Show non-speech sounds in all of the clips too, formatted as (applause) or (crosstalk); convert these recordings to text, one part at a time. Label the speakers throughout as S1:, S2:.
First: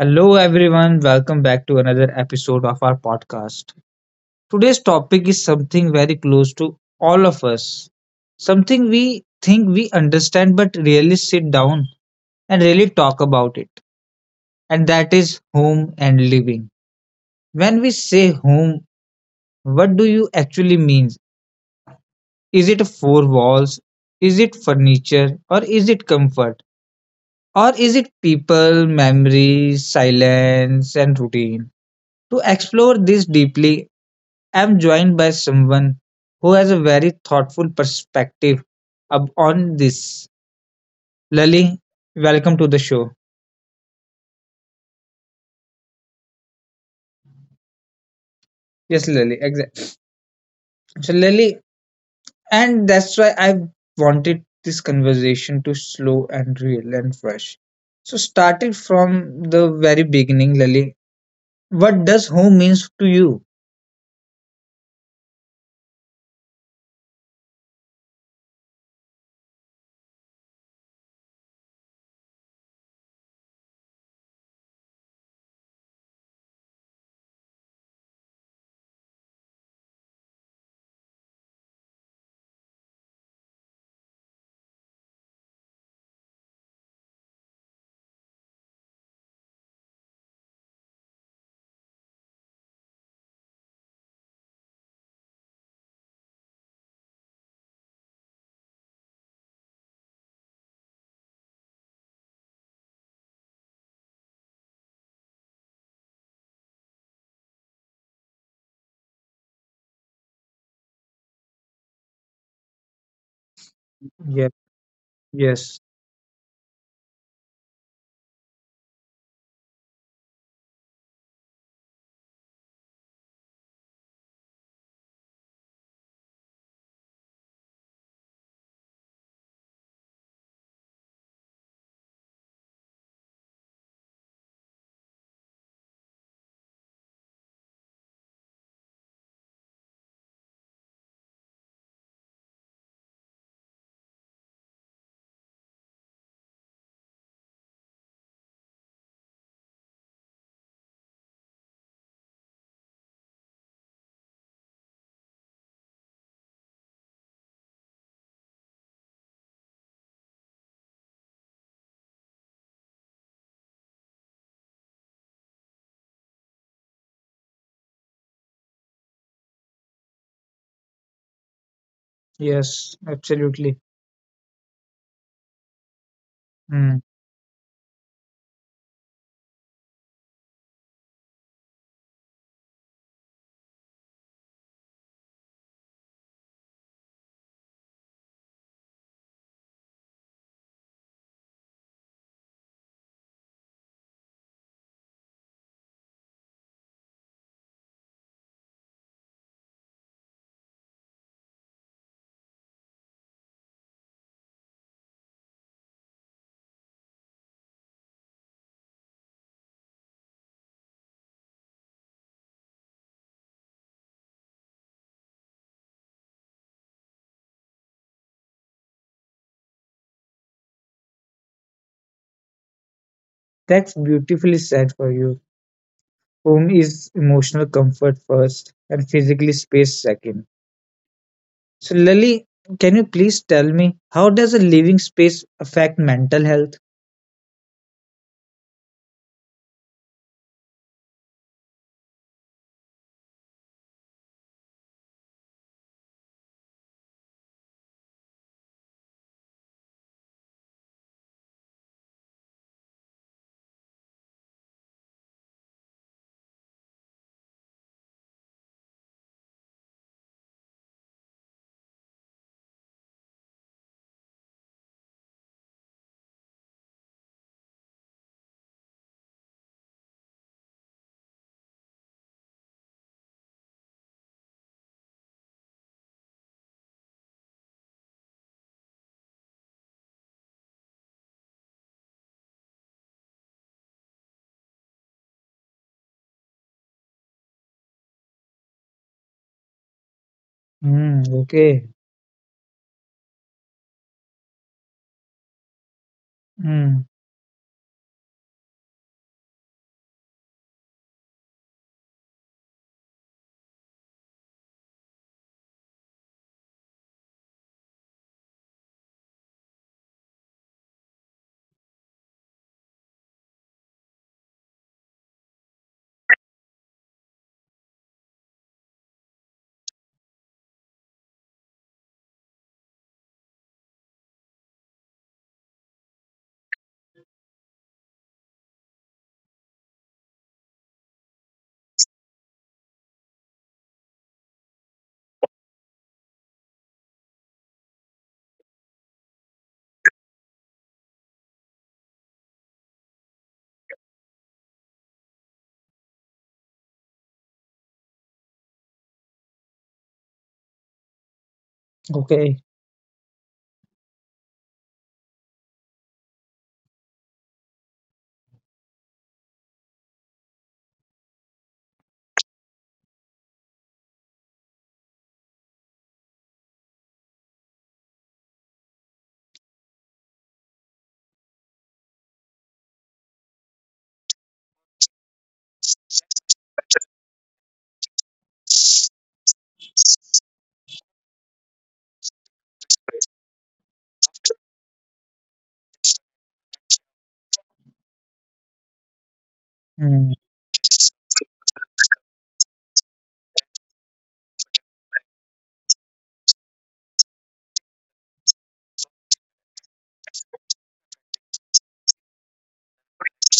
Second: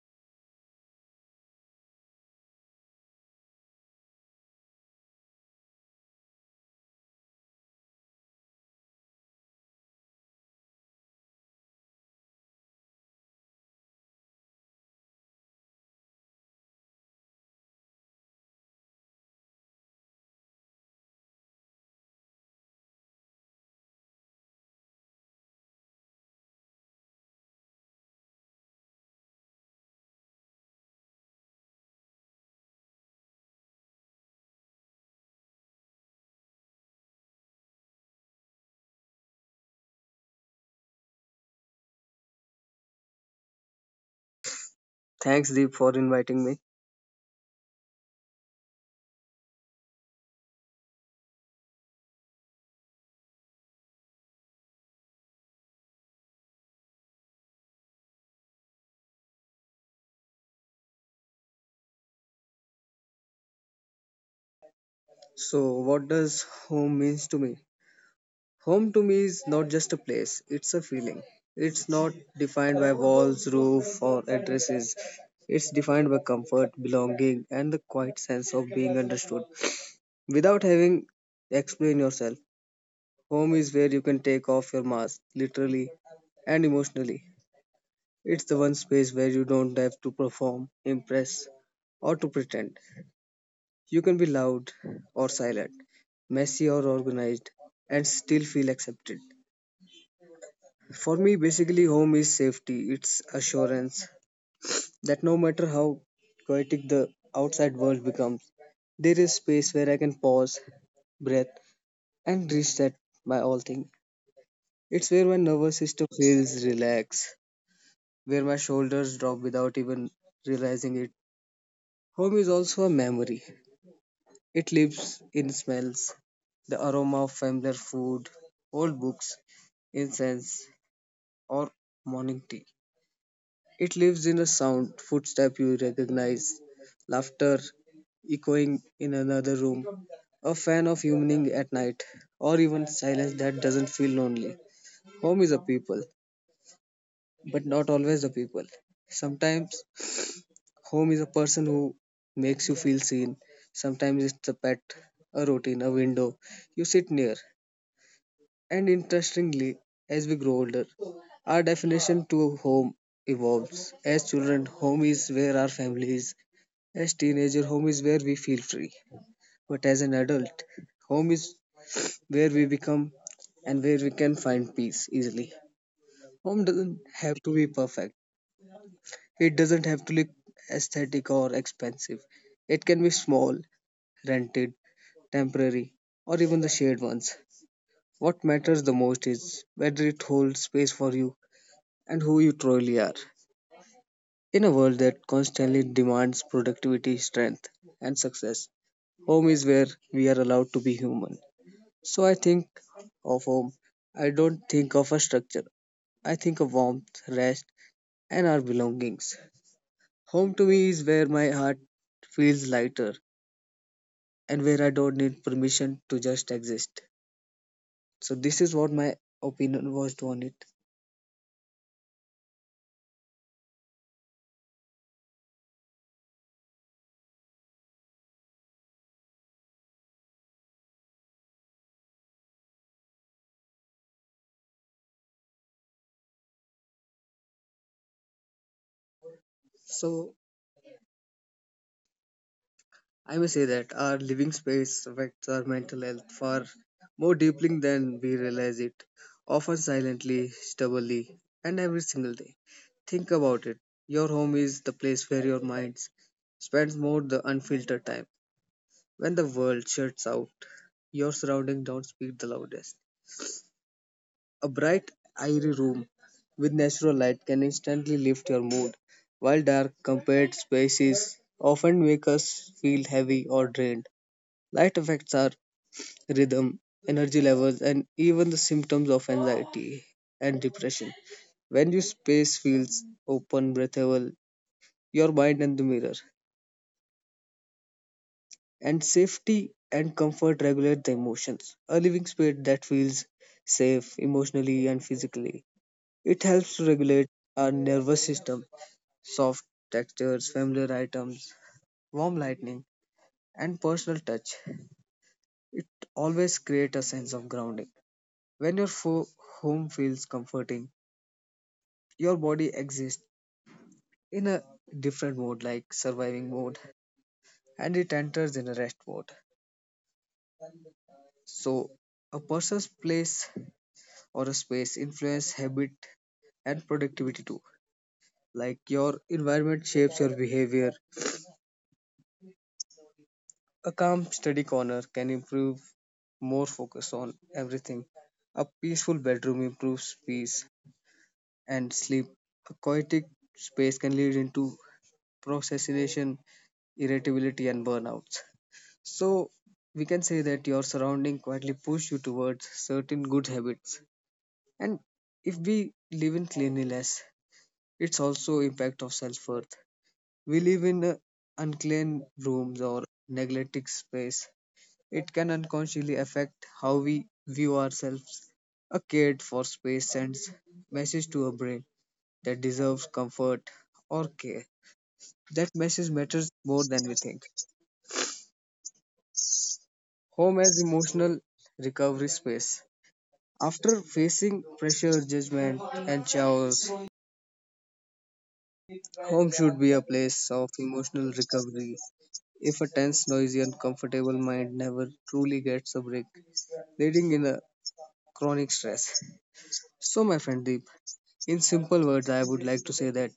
S1: Hello, everyone. Welcome back to another episode of our podcast. Today's topic is something very close to all of us, something we think we understand but really sit down and really talk about it. And that is home and living. When we say home, what do you actually mean? Is it four walls? Is it furniture? Or is it comfort? Or is it people, memories, silence, and routine? To explore this deeply, I'm joined by someone who has a very thoughtful perspective on this. Lily, welcome to the show.
S2: Thanks, Deep, for inviting me.
S1: Yes, Lily, exactly. So, Lily, and that's why I wanted this conversation to slow and real and fresh. So, started from the very beginning, Lily. What does home means to you?
S2: So, what does home means to me? Home to me is not just a place; it's a feeling. It's not defined by walls, roof, or addresses. It's defined by comfort, belonging, and the quiet sense of being understood. Without having explain yourself, home is where you can take off your mask, literally and emotionally. It's the one space where you don't have to perform, impress, or to pretend. You can be loud or silent, messy or organized, and still feel accepted. For me, basically, home is safety, it's assurance that no matter how chaotic the outside world becomes, there is space where I can pause, breathe, and reset my all thing.
S1: Yes,
S2: It's where my
S1: yes,
S2: nervous system feels relaxed, where my shoulders drop without even realizing it. Home is also a memory. It lives in smells, the aroma of familiar food, old books, incense, or morning tea. It lives in a sound, footstep you recognize, laughter echoing in another room, a fan of evening at night, or even silence that doesn't feel lonely. Home is a people, but not always a people. Sometimes home is a person who makes you feel seen. Sometimes it's a pet, a routine, a window you sit near. And interestingly, as we grow older, our definition to home evolves. As children, home is where our family is. As teenager, home is where we feel free. But as an adult, home is where we
S1: yes,
S2: become
S1: absolutely.
S2: and where we can find peace easily. Home
S1: Hmm.
S2: doesn't have to be perfect. It doesn't have to look aesthetic or expensive. It can be small, rented, temporary, or even the shared ones. What matters the most is whether it holds space for you and who you truly are. In a world that constantly demands productivity, strength, and success, home is where we are allowed to be human. So I think of home, I don't think of a structure. I think of warmth, rest, and our belongings. Home to me is where my heart feels lighter and where I don't need permission to just exist. So, this is what my opinion was on it.
S1: That's beautifully said for you. Home is emotional comfort first and physically space second. So, Lily, can you please tell me how does a living space affect mental health?
S2: So, I may say that our living space affects our mental health far more deeply than we realize it, often silently, stubbornly, and every single day. Think about it. Your home is the place where your mind spends more the unfiltered time. When the world shuts out, your surroundings don't speak the loudest. A bright, airy room with natural light can instantly lift your mood, while dark, compared spaces often make us feel heavy or drained. Light affects our rhythm, energy levels, and even the symptoms of anxiety and depression. When your space feels open, breathable, your mind and the mirror, and safety and comfort
S1: Mm,
S2: regulate the
S1: okay.
S2: emotions. A living space that feels safe emotionally and physically. It helps
S1: Mm,
S2: to regulate our nervous system. Soft textures, familiar items, warm lighting, and personal touch. It always creates a sense of grounding. When your home feels comforting, your body exists in a different mode like surviving mode and it enters in a rest mode. So a person's place or a space influence habit and productivity too, like your environment shapes your behavior. A calm study corner can improve more focus on everything. A peaceful bedroom improves peace and sleep. A chaotic space can lead into procrastination, irritability, and burnouts. So we can say that your surrounding quietly push you
S1: okay.
S2: towards certain good habits. And if we live in cleanliness, it's also impact of self-worth. We live in unclean rooms or neglected space. It can unconsciously affect how we view ourselves. A cared for space sends message to a brain that deserves comfort or care. That message matters more than we think. Home as emotional recovery space. After facing pressure, judgment, and chaos, home should be a
S1: Mm,
S2: place of emotional recovery. If a tense, noisy, uncomfortable mind never truly gets a break, leading in a chronic stress. So, my friend Deep, in simple words, I would like to say that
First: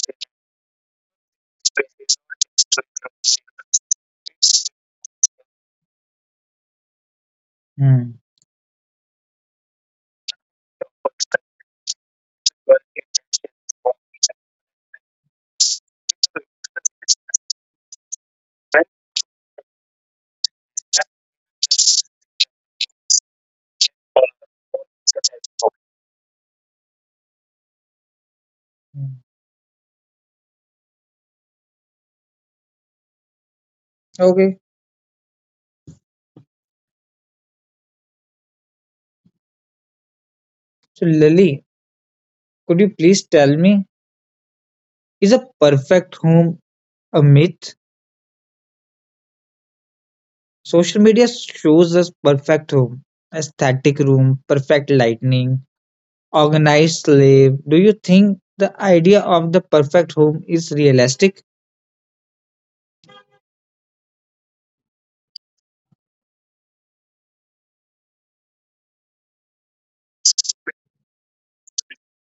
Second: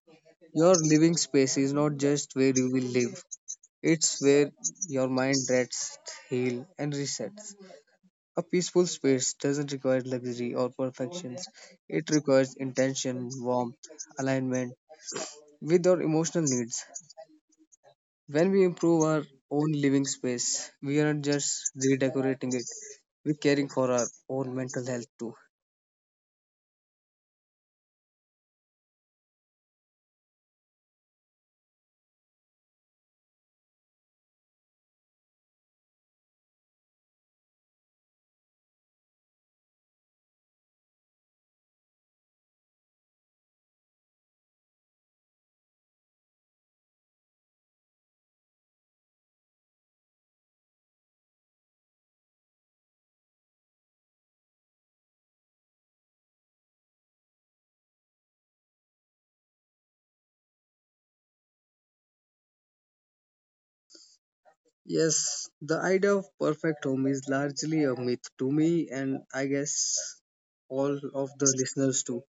S2: your living space is not just where you will live; it's where your mind rests, heals, and resets.
S1: mm,
S2: A peaceful space doesn't require luxury or perfections. It requires intention, warmth, alignment with our emotional needs. When we improve our own living space, we aren't just redecorating it, we're caring for our own mental health too.
S1: mm. Okay. So, Lily, could you please tell me, is a perfect home a myth? Social media shows us perfect home, aesthetic room, perfect lightning, organized slave. Do you think the idea of the perfect home is realistic?
S2: Yes, the idea of perfect home is largely a myth to me, and I guess all of the listeners too,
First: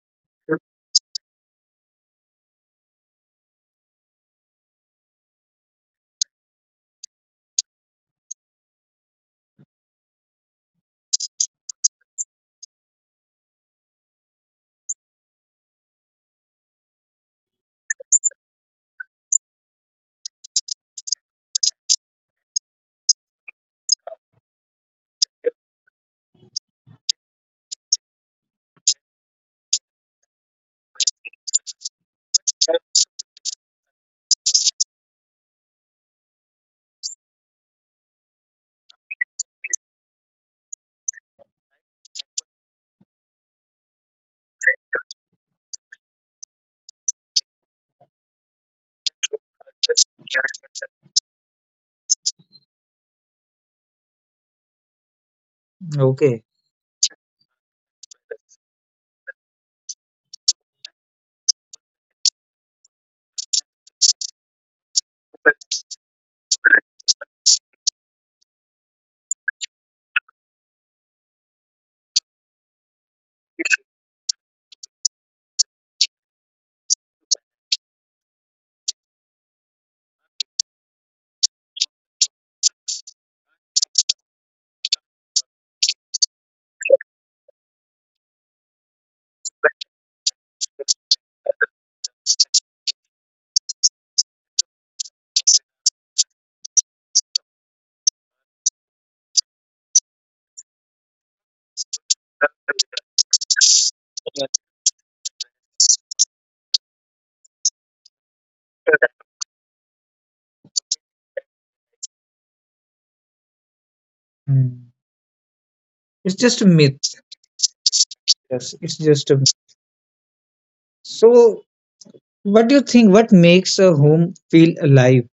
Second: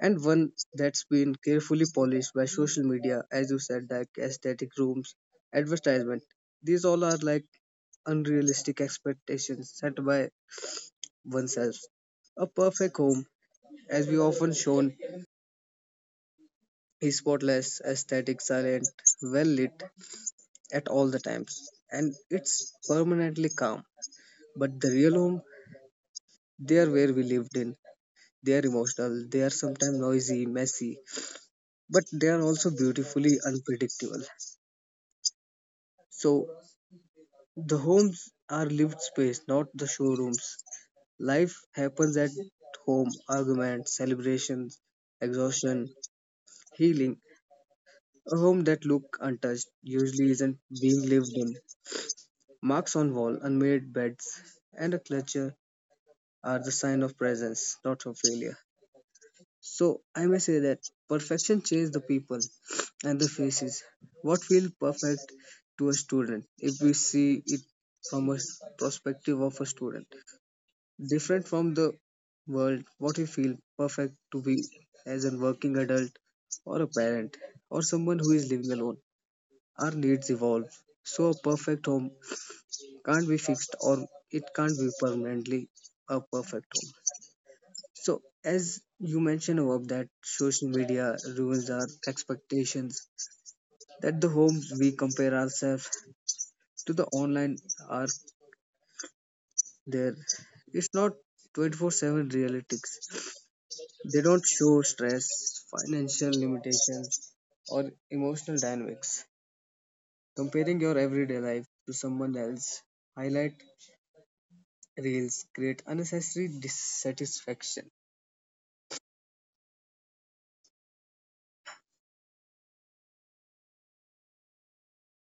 S2: and one that's been carefully polished by social media, as you said, like aesthetic rooms, advertisement. These all are like unrealistic expectations set by oneself. A perfect home, as we often shown, is spotless, aesthetic, silent, well lit at all the times, and it's permanently calm. But the real home, they are where we lived in. They are emotional, they are sometimes noisy, messy, but they are also beautifully unpredictable. So the homes are lived space, not the showrooms. Life happens at home, arguments, celebrations, exhaustion, healing. A home that look untouched usually isn't being lived in. Marks on wall, unmade beds, and a clutter
S1: Okay.
S2: are the sign of presence, not of failure. So I may say that perfection changes the people and the faces. What feels perfect to a student if we see it from a perspective of a student? Different from the world what you feel perfect to be as a working adult or a parent or someone who is living alone. Our needs evolve, so a perfect home can't be fixed or it can't be permanently a perfect home. So, as you mentioned above, that social media ruins our expectations, that the homes we compare ourselves to the online are there. It's not 24/7 realities. They don't show stress, financial limitations, or emotional dynamics. Comparing your everyday life to someone else, highlight
S1: Hmm.
S2: reels create
S1: It's
S2: unnecessary
S1: just a myth.
S2: dissatisfaction.
S1: Yes, it's just a myth. So, what do you think? What makes a home feel alive?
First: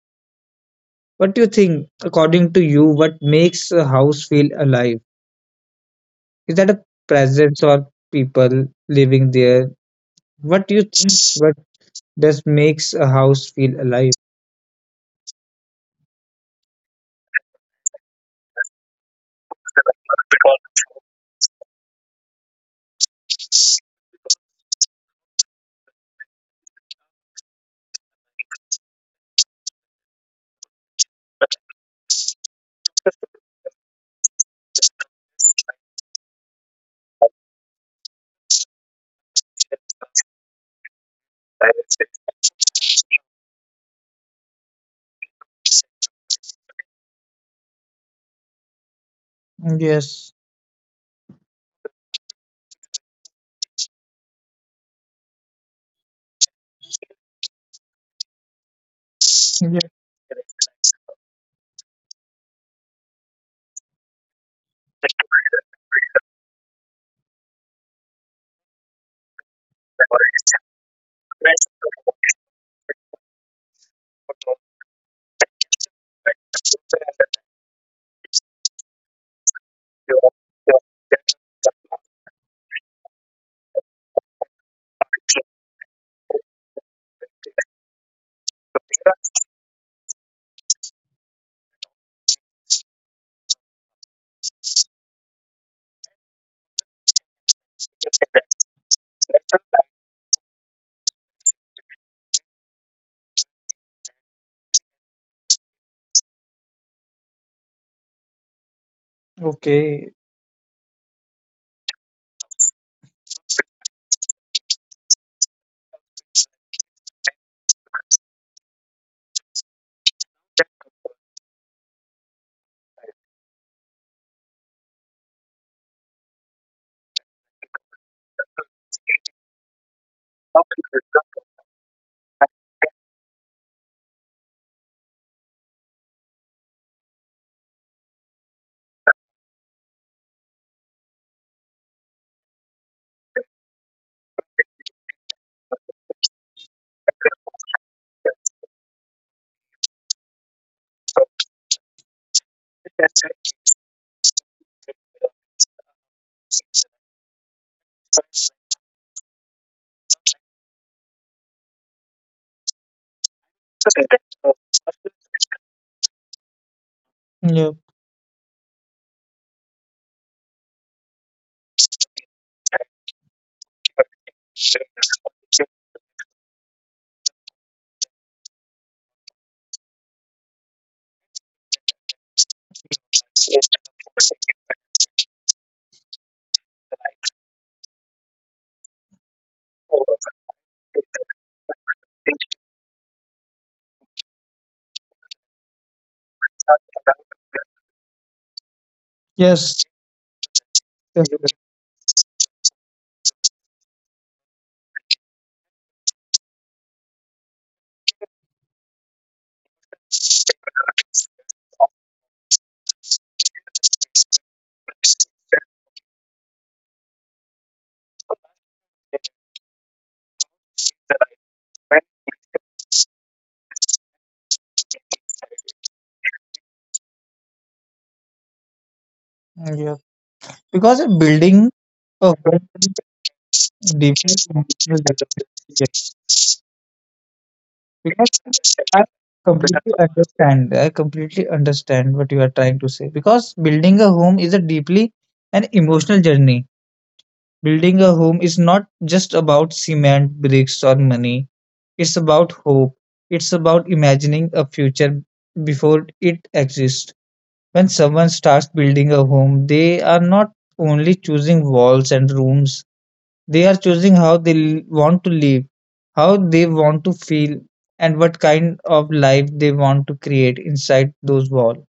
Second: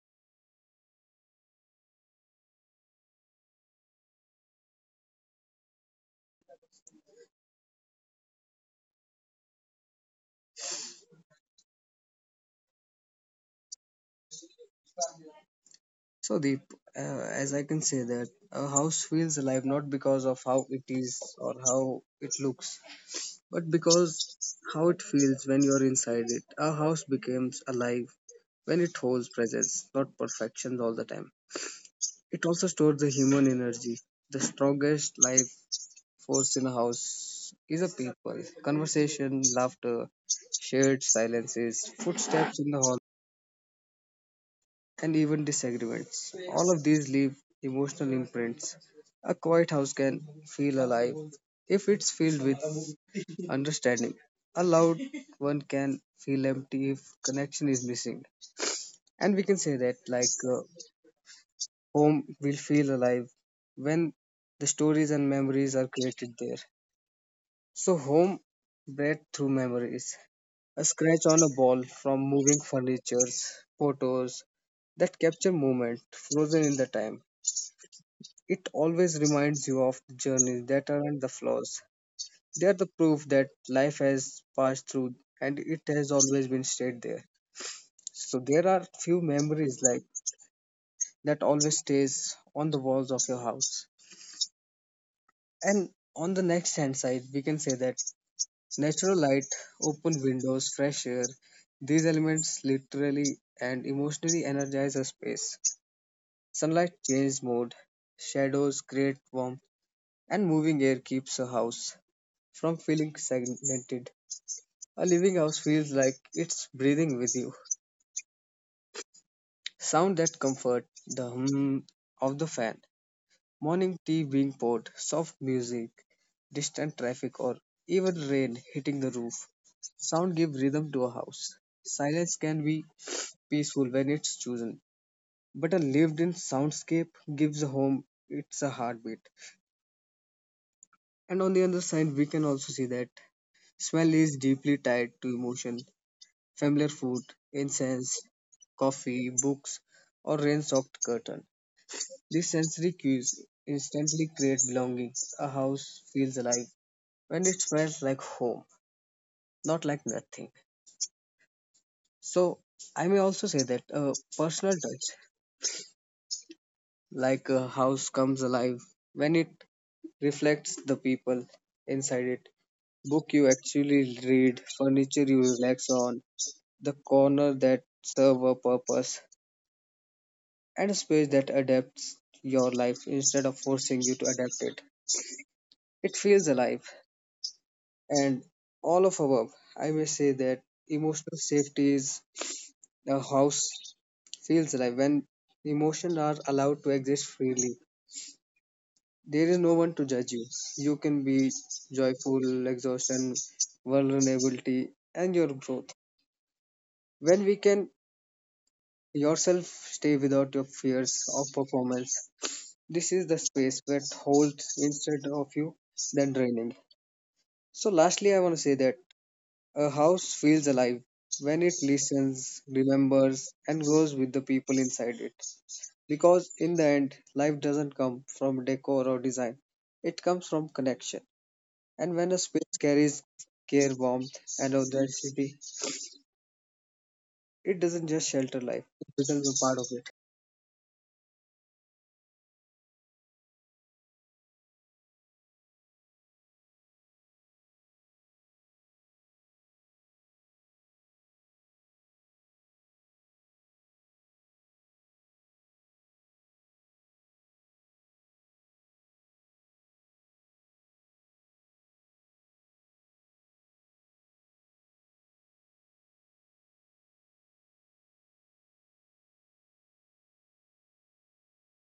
S1: What do you think, according to you, what makes a house feel alive? Is that a presence or people living there? What do you think? What does makes a house feel alive?
S2: So Deep, as I can say that a house feels alive not because of how it is or how it looks, but because how it feels when you're inside it. A house becomes alive when it holds presence, not perfections all the time. It also stores the human energy. The strongest life force in a house is a people. Conversation, laughter, shared silences, footsteps in the hall, and even disagreements. All of these leave emotional imprints. A quiet house
S1: Yes.
S2: can feel alive if it's filled with understanding. A loud one can feel empty if connection is missing. And we can
S1: Yeah.
S2: say that, like, home will feel alive when the stories and memories are created there. So, home bred through memories. A scratch on a ball from moving furniture, photos that capture moment frozen in the time. It always reminds you of the journeys that aren't the flaws. They are the proof that life has passed through and it has always been stayed there. So there are few memories like that always stays on the walls of your house. And on the next hand side, we can say that natural light, open windows, fresh air, these elements literally and emotionally energize a space. Sunlight changes mood, shadows create warmth,
S1: Okay.
S2: and moving air keeps a house from feeling segmented. A living house feels like it's breathing with you. Sound that comfort, the hum of the fan, morning tea being poured, soft music, distant traffic, or even rain hitting the roof. Sound give rhythm to a house. Silence can be peaceful when it's chosen, but a lived in soundscape gives a home its a heartbeat. And on the other side, we can also see that smell is deeply tied to emotion. Familiar food, incense, coffee, books, or rain soaked curtain. These sensory cues instantly create belonging. A house feels alive when it smells like home, not like nothing. So I may also say that a personal touch, like
S1: Yeah.
S2: a house, comes alive when it reflects the people inside it. Book you actually read, furniture you relax on, the corner that serve a purpose, and a space that adapts your life instead of forcing you to adapt it. It feels alive, and all of above. I may say that emotional safety is a house feels alive, when emotions are allowed to exist freely. There is
S1: Yes.
S2: no one to judge you. You can
S1: (laughs)
S2: be joyful, exhaustion, vulnerability, and your growth. When we can yourself stay without your fears of performance. This is the space that holds instead of you than draining. So lastly I want to say that a house feels alive when it listens, remembers and grows with the people inside it. Because in the end, life doesn't come from decor or design,
S1: Yeah.
S2: it comes from
S1: Because a
S2: connection.
S1: building
S2: And
S1: a
S2: when a
S1: home.
S2: space carries care, warmth,
S1: Different
S2: and
S1: functional development.
S2: authenticity,
S1: Yes,
S2: it doesn't
S1: because
S2: just shelter life,
S1: I
S2: it becomes a part of
S1: completely
S2: it.
S1: understand. I completely understand what you are trying to say, because building a home is a deeply an emotional journey. Building a home is not just about cement, bricks, or money. It's about hope. It's about imagining a future before it exists. When someone starts building a home, they are not only choosing walls and rooms. They are choosing how want to live, how they want to feel, and what kind of life they want to create inside those walls.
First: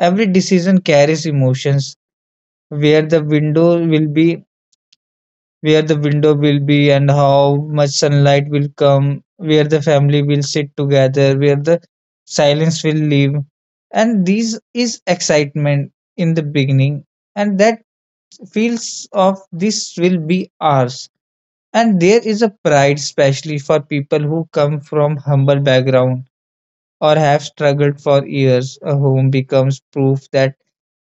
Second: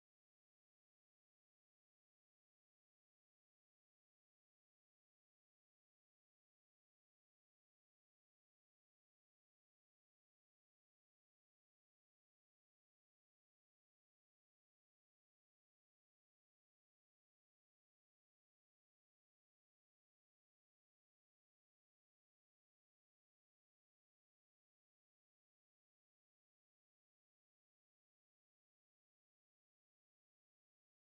S1: Every decision carries emotions: where the window will be, and how much sunlight will come, where the family will sit together, where the silence will leave. And this is excitement in the beginning, and that feels of this will be ours. And there is a pride, especially for people who come from humble background or have struggled for years. A home becomes proof that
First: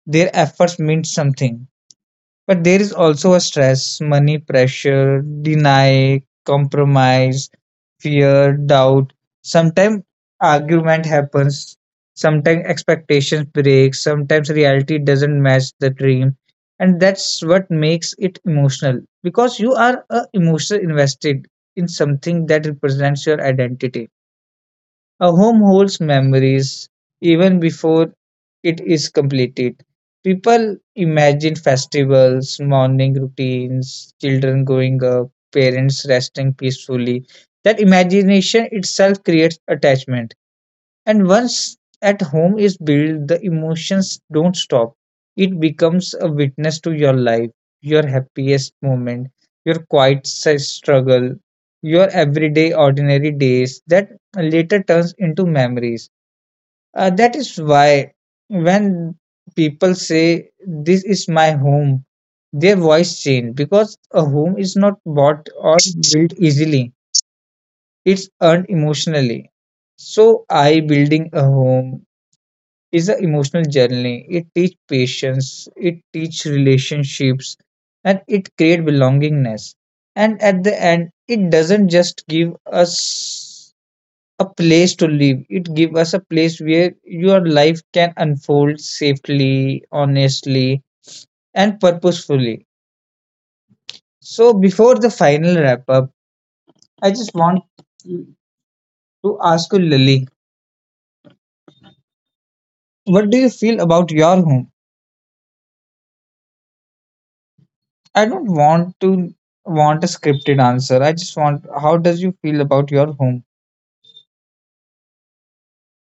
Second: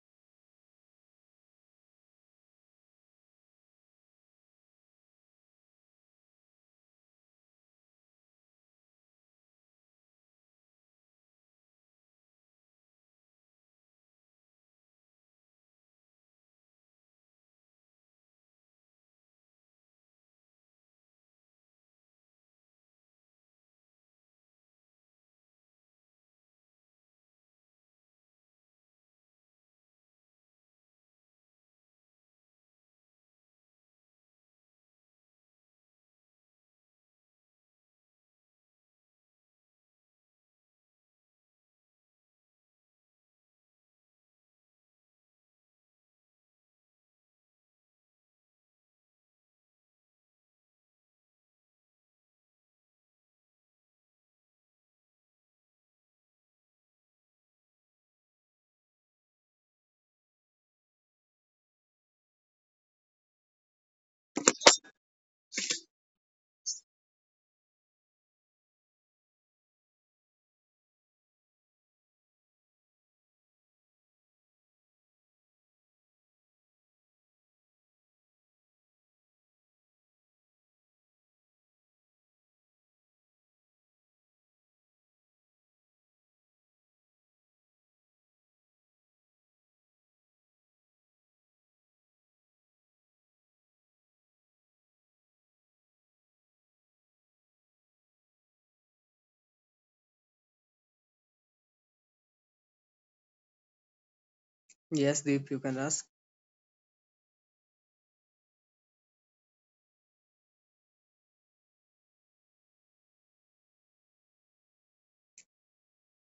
S1: their efforts meant something. But there is also a stress, money pressure, deny, compromise, fear, doubt. Sometimes argument happens, sometimes expectations break, sometimes reality doesn't match the dream. And that's what makes it emotional, because you are emotionally invested in something that represents your identity. A home holds memories even before it is completed. People imagine festivals, morning routines, children growing up, parents resting peacefully. That imagination itself creates attachment. And once at home is built, the emotions don't stop. It becomes a witness to your life, your happiest moment, your struggle, your everyday ordinary days that later turns into memories. That is why when people say this is my home, their voice change because a home is not bought or built easily. It's earned emotionally. So I building a home is an emotional journey. It teach patience, it teach relationships, and it create belongingness. And at the end, it doesn't just give us a place to live. It give us a place where your life can unfold safely, honestly, and purposefully. So before the final wrap up, I just want to ask you, Lily, what do you feel about your home?
S2: Yes, Deep, you can ask.
S1: I don't want to want a scripted answer. I just want how does you feel about your home?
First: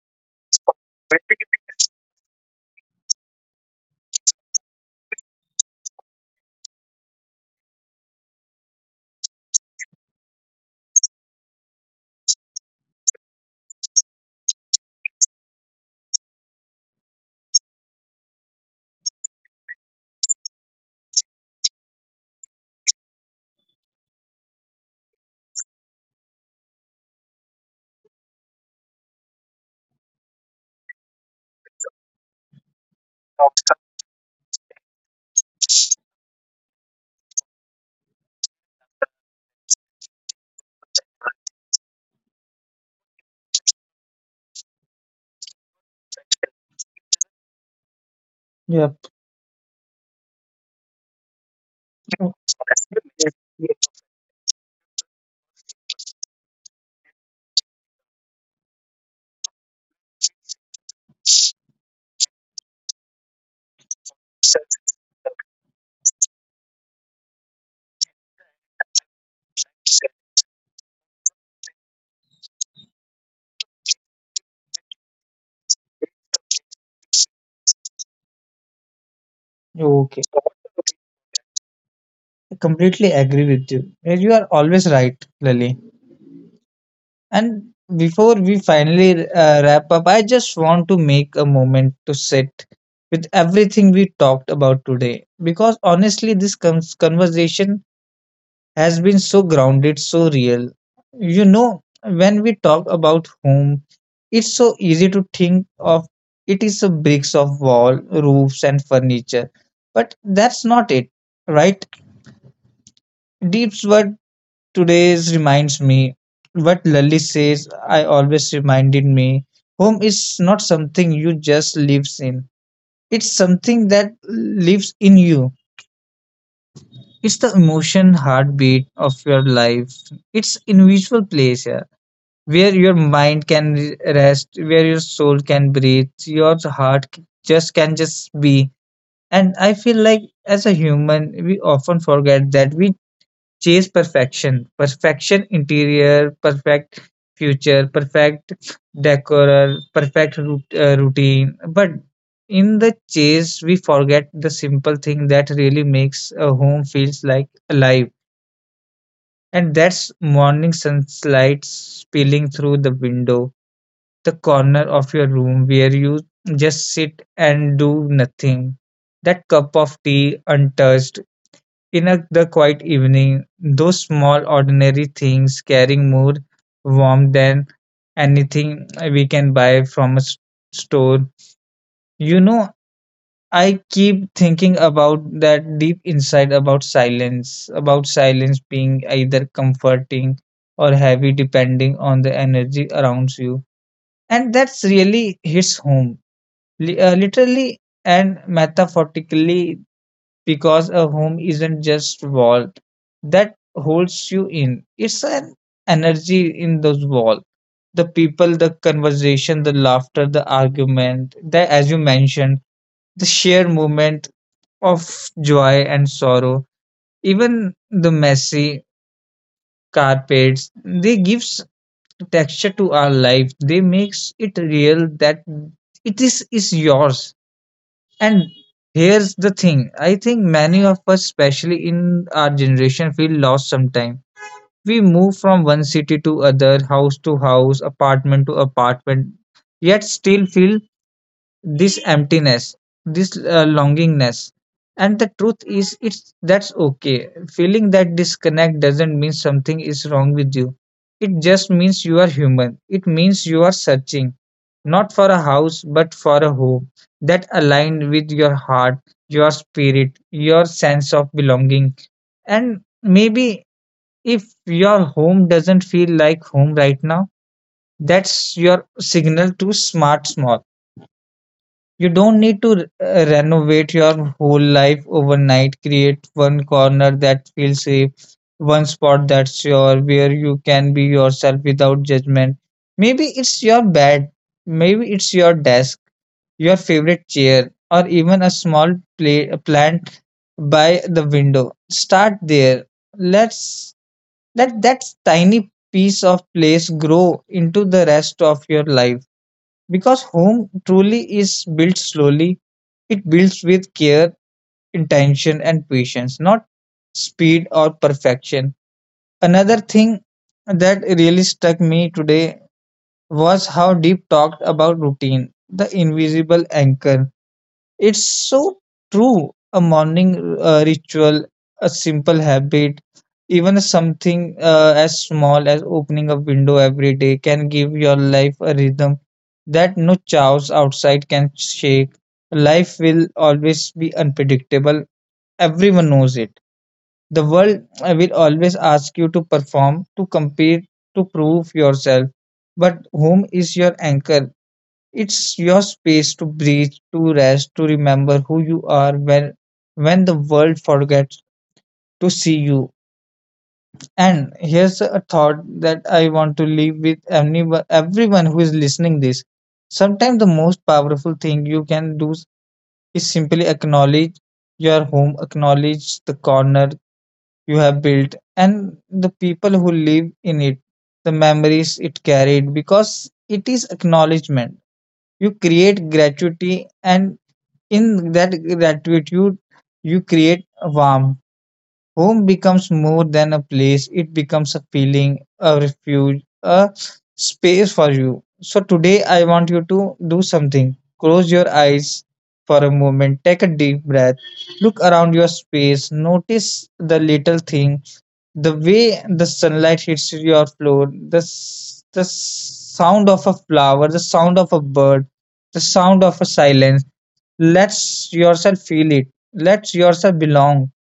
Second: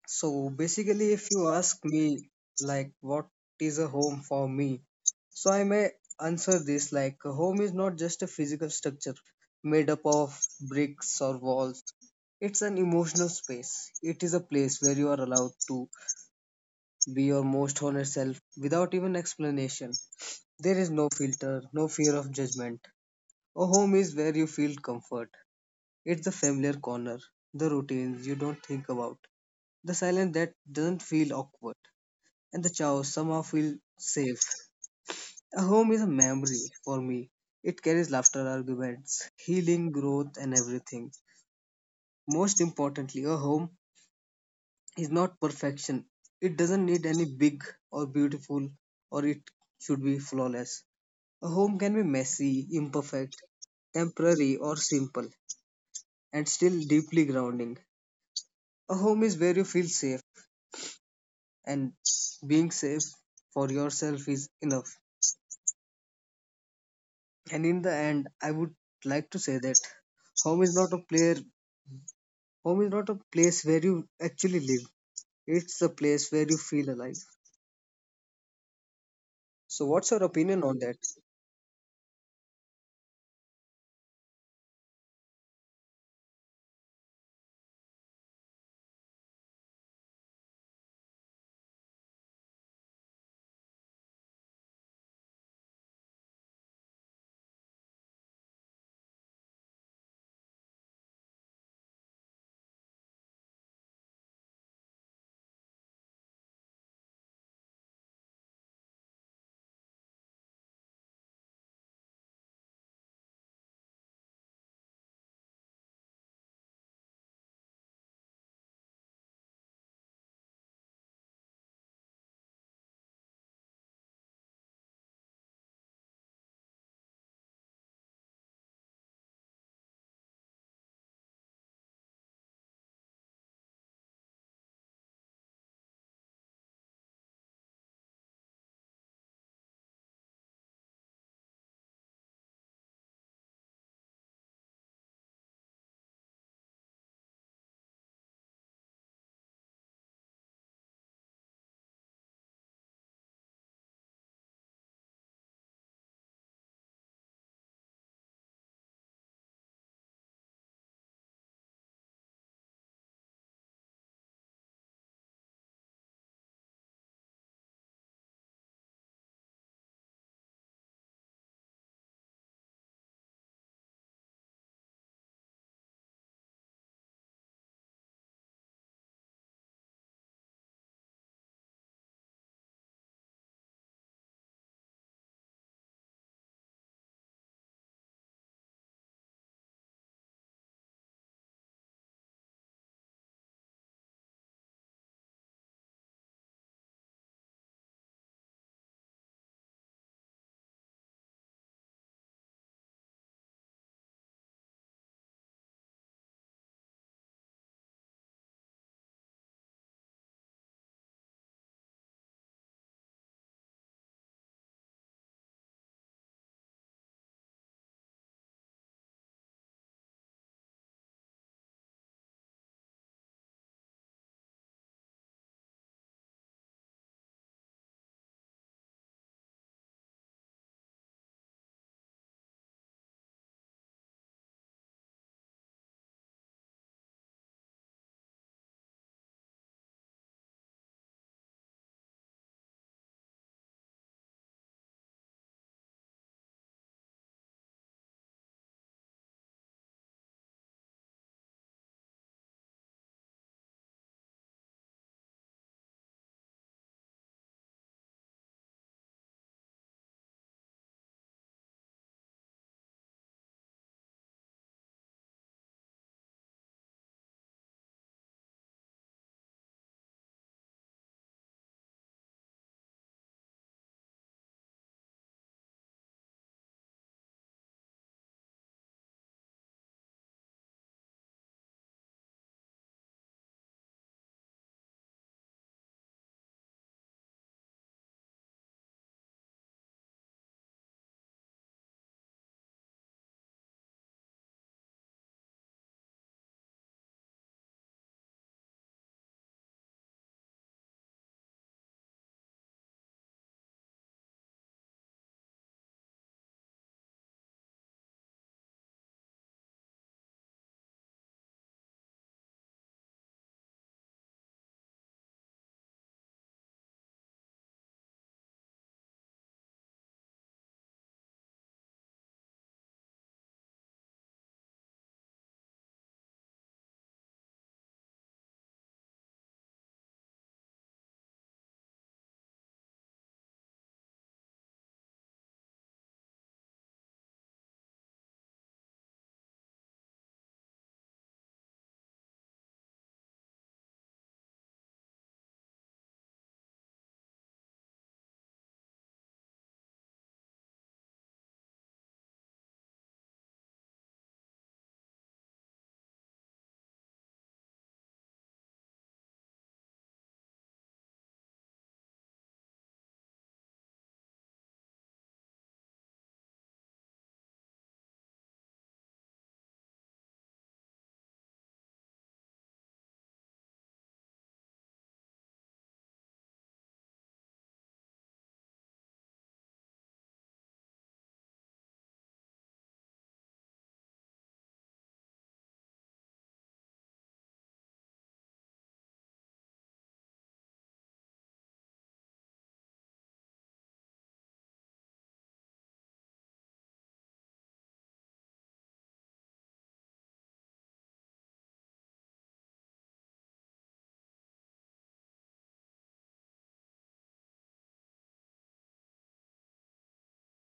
S2: So basically, if you ask me, like, what is a home for me? So I may answer this like, a home is not just a physical structure made up of bricks or walls. It's an emotional space. It is a place where you are allowed to be your most honest self without even explanation. There is no filter, no fear of judgment. A home is where you feel comfort. It's the familiar corner, the routines you don't think about, the silence that doesn't feel awkward, and the chaos somehow feel safe. A home is a memory for me. It carries laughter, arguments, healing, growth, and everything. Most importantly, a home is not perfection. It doesn't need any big or beautiful,
S1: Yep.
S2: or it should be flawless. A home can be messy, imperfect, temporary, or simple, and still deeply grounding. A home is where you feel safe, and being safe for yourself is enough. And in the end, I would like to say that home is not a place. Home is not a place where you actually live. It's the place where you feel alive. So,
S1: Okay.
S2: what's your opinion on that?
S1: I completely agree with you. Yes, you are always right, Lily. And before we finally wrap up, I just want to make a moment to sit with everything we talked about today. Because honestly, this conversation has been so grounded, so real. You know, when we talk about home, it's so easy to think of it is a bricks of wall, roofs, and furniture. But that's not it, right? Deep's word today's reminds me what Lally says, I always reminded me home is not something you just lives in, it's something that lives in you. It's the emotion heartbeat of your life. It's individual place, where your mind can rest, where your soul can breathe, your just can just be. And I feel like as a human we often forget that we chase perfection, perfection interior, perfect future, perfect decor, perfect routine, but in the chase we forget the simple thing that really makes a home feels like alive. And that's morning sunlight spilling through the window, the corner of your room where you just sit and do nothing. That cup of tea untouched in a, the quiet evening, those small ordinary things carrying more warmth than anything we can buy from a store. You know, I keep thinking about that deep insight about silence being either comforting or heavy depending on the energy around you. And that's really hits home, literally and metaphorically, because a home isn't just wall that holds you in, it's an energy in those wall, the people, the conversation, the laughter, the argument, the, as you mentioned, the sheer moment of joy and sorrow, even the messy carpets, they gives texture to our life, they makes it real, that it is yours. And here's the thing, I think many of us, especially in our generation, feel lost sometimes. We move from one city to other, house to house, apartment to apartment, yet still feel this emptiness, this longingness, and the truth is it's that's okay feeling, that disconnect doesn't mean something is wrong with you, it just means you are human, it means you are searching not for a house but for a home that aligned with your heart, your spirit, your sense of belonging. And maybe if your home doesn't feel like home right now, that's your signal to smart small. You don't need to renovate your whole life overnight. Create one corner that feels safe, one spot that's your where you can be yourself without judgment. Maybe it's your bed, maybe it's your desk, your favorite chair, or even a small plant by the window. Start there. Let's Let that tiny piece of place grow into the rest of your life, because home truly is built slowly, it builds with care, intention, and patience, not speed or perfection. Another thing that really struck me today was how Deep talked about routine, the invisible anchor, it's so true. A morning ritual, a simple habit, even something as small as opening a window every day can give your life a rhythm that no chaos outside can shake. Life will always be unpredictable. Everyone knows it. The world will always ask you to perform, to compete, to prove yourself. But whom is your anchor? It's your space to breathe, to rest, to remember who you are when the world forgets to see you. And here's a thought that I want to leave with anyone, everyone who is listening this. Sometimes the most powerful thing you can do is simply acknowledge your home, acknowledge the corner you have built and the people who live in it, the memories it carried, because it is acknowledgement. You create gratuity and in that gratitude, you create a warmth. Home becomes more than a place, it becomes a feeling, a refuge, a space for you. So, today I want you to do something. Close your eyes for a moment, take a deep breath, look around your space, notice the little thing, the way the sunlight hits your floor, the sound of a flower, the sound of a bird, the sound of a silence. Let yourself feel it. Let yourself belong,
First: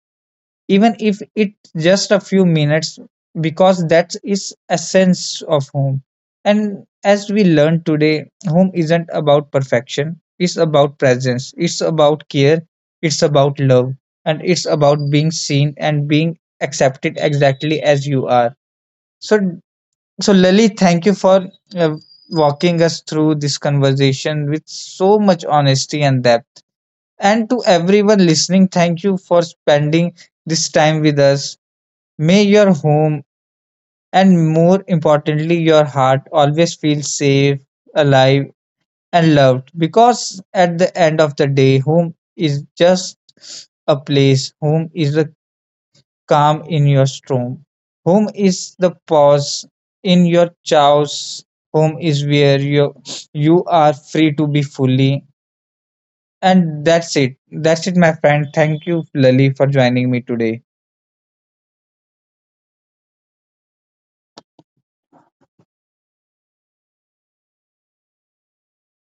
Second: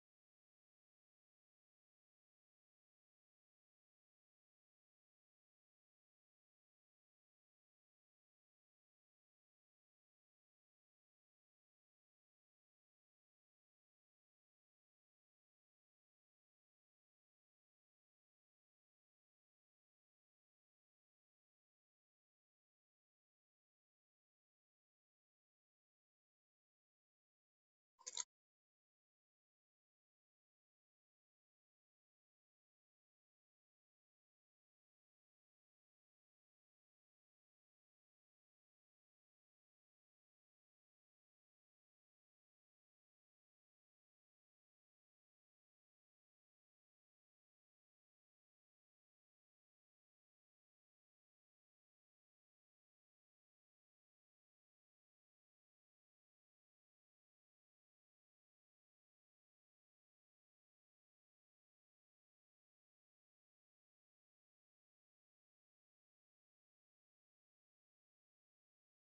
S1: even if it just a few minutes, because that is essence of home. And as we learned today, home isn't about perfection, it's about presence, it's about care, it's about love, and it's about being seen and being accepted exactly as you are. So so, Lily, thank you for uh, walking us through this conversation with so much honesty and depth. And to everyone listening, thank you for spending this time with us. May your home, and more importantly, your heart, always feel safe, alive, and loved. Because at the end of the day, home is just a place, home is the calm in your storm, home is the pause in your chaos, home is where you are free to be fully. And that's it. That's it, my friend. Thank you, Lali, for joining me today.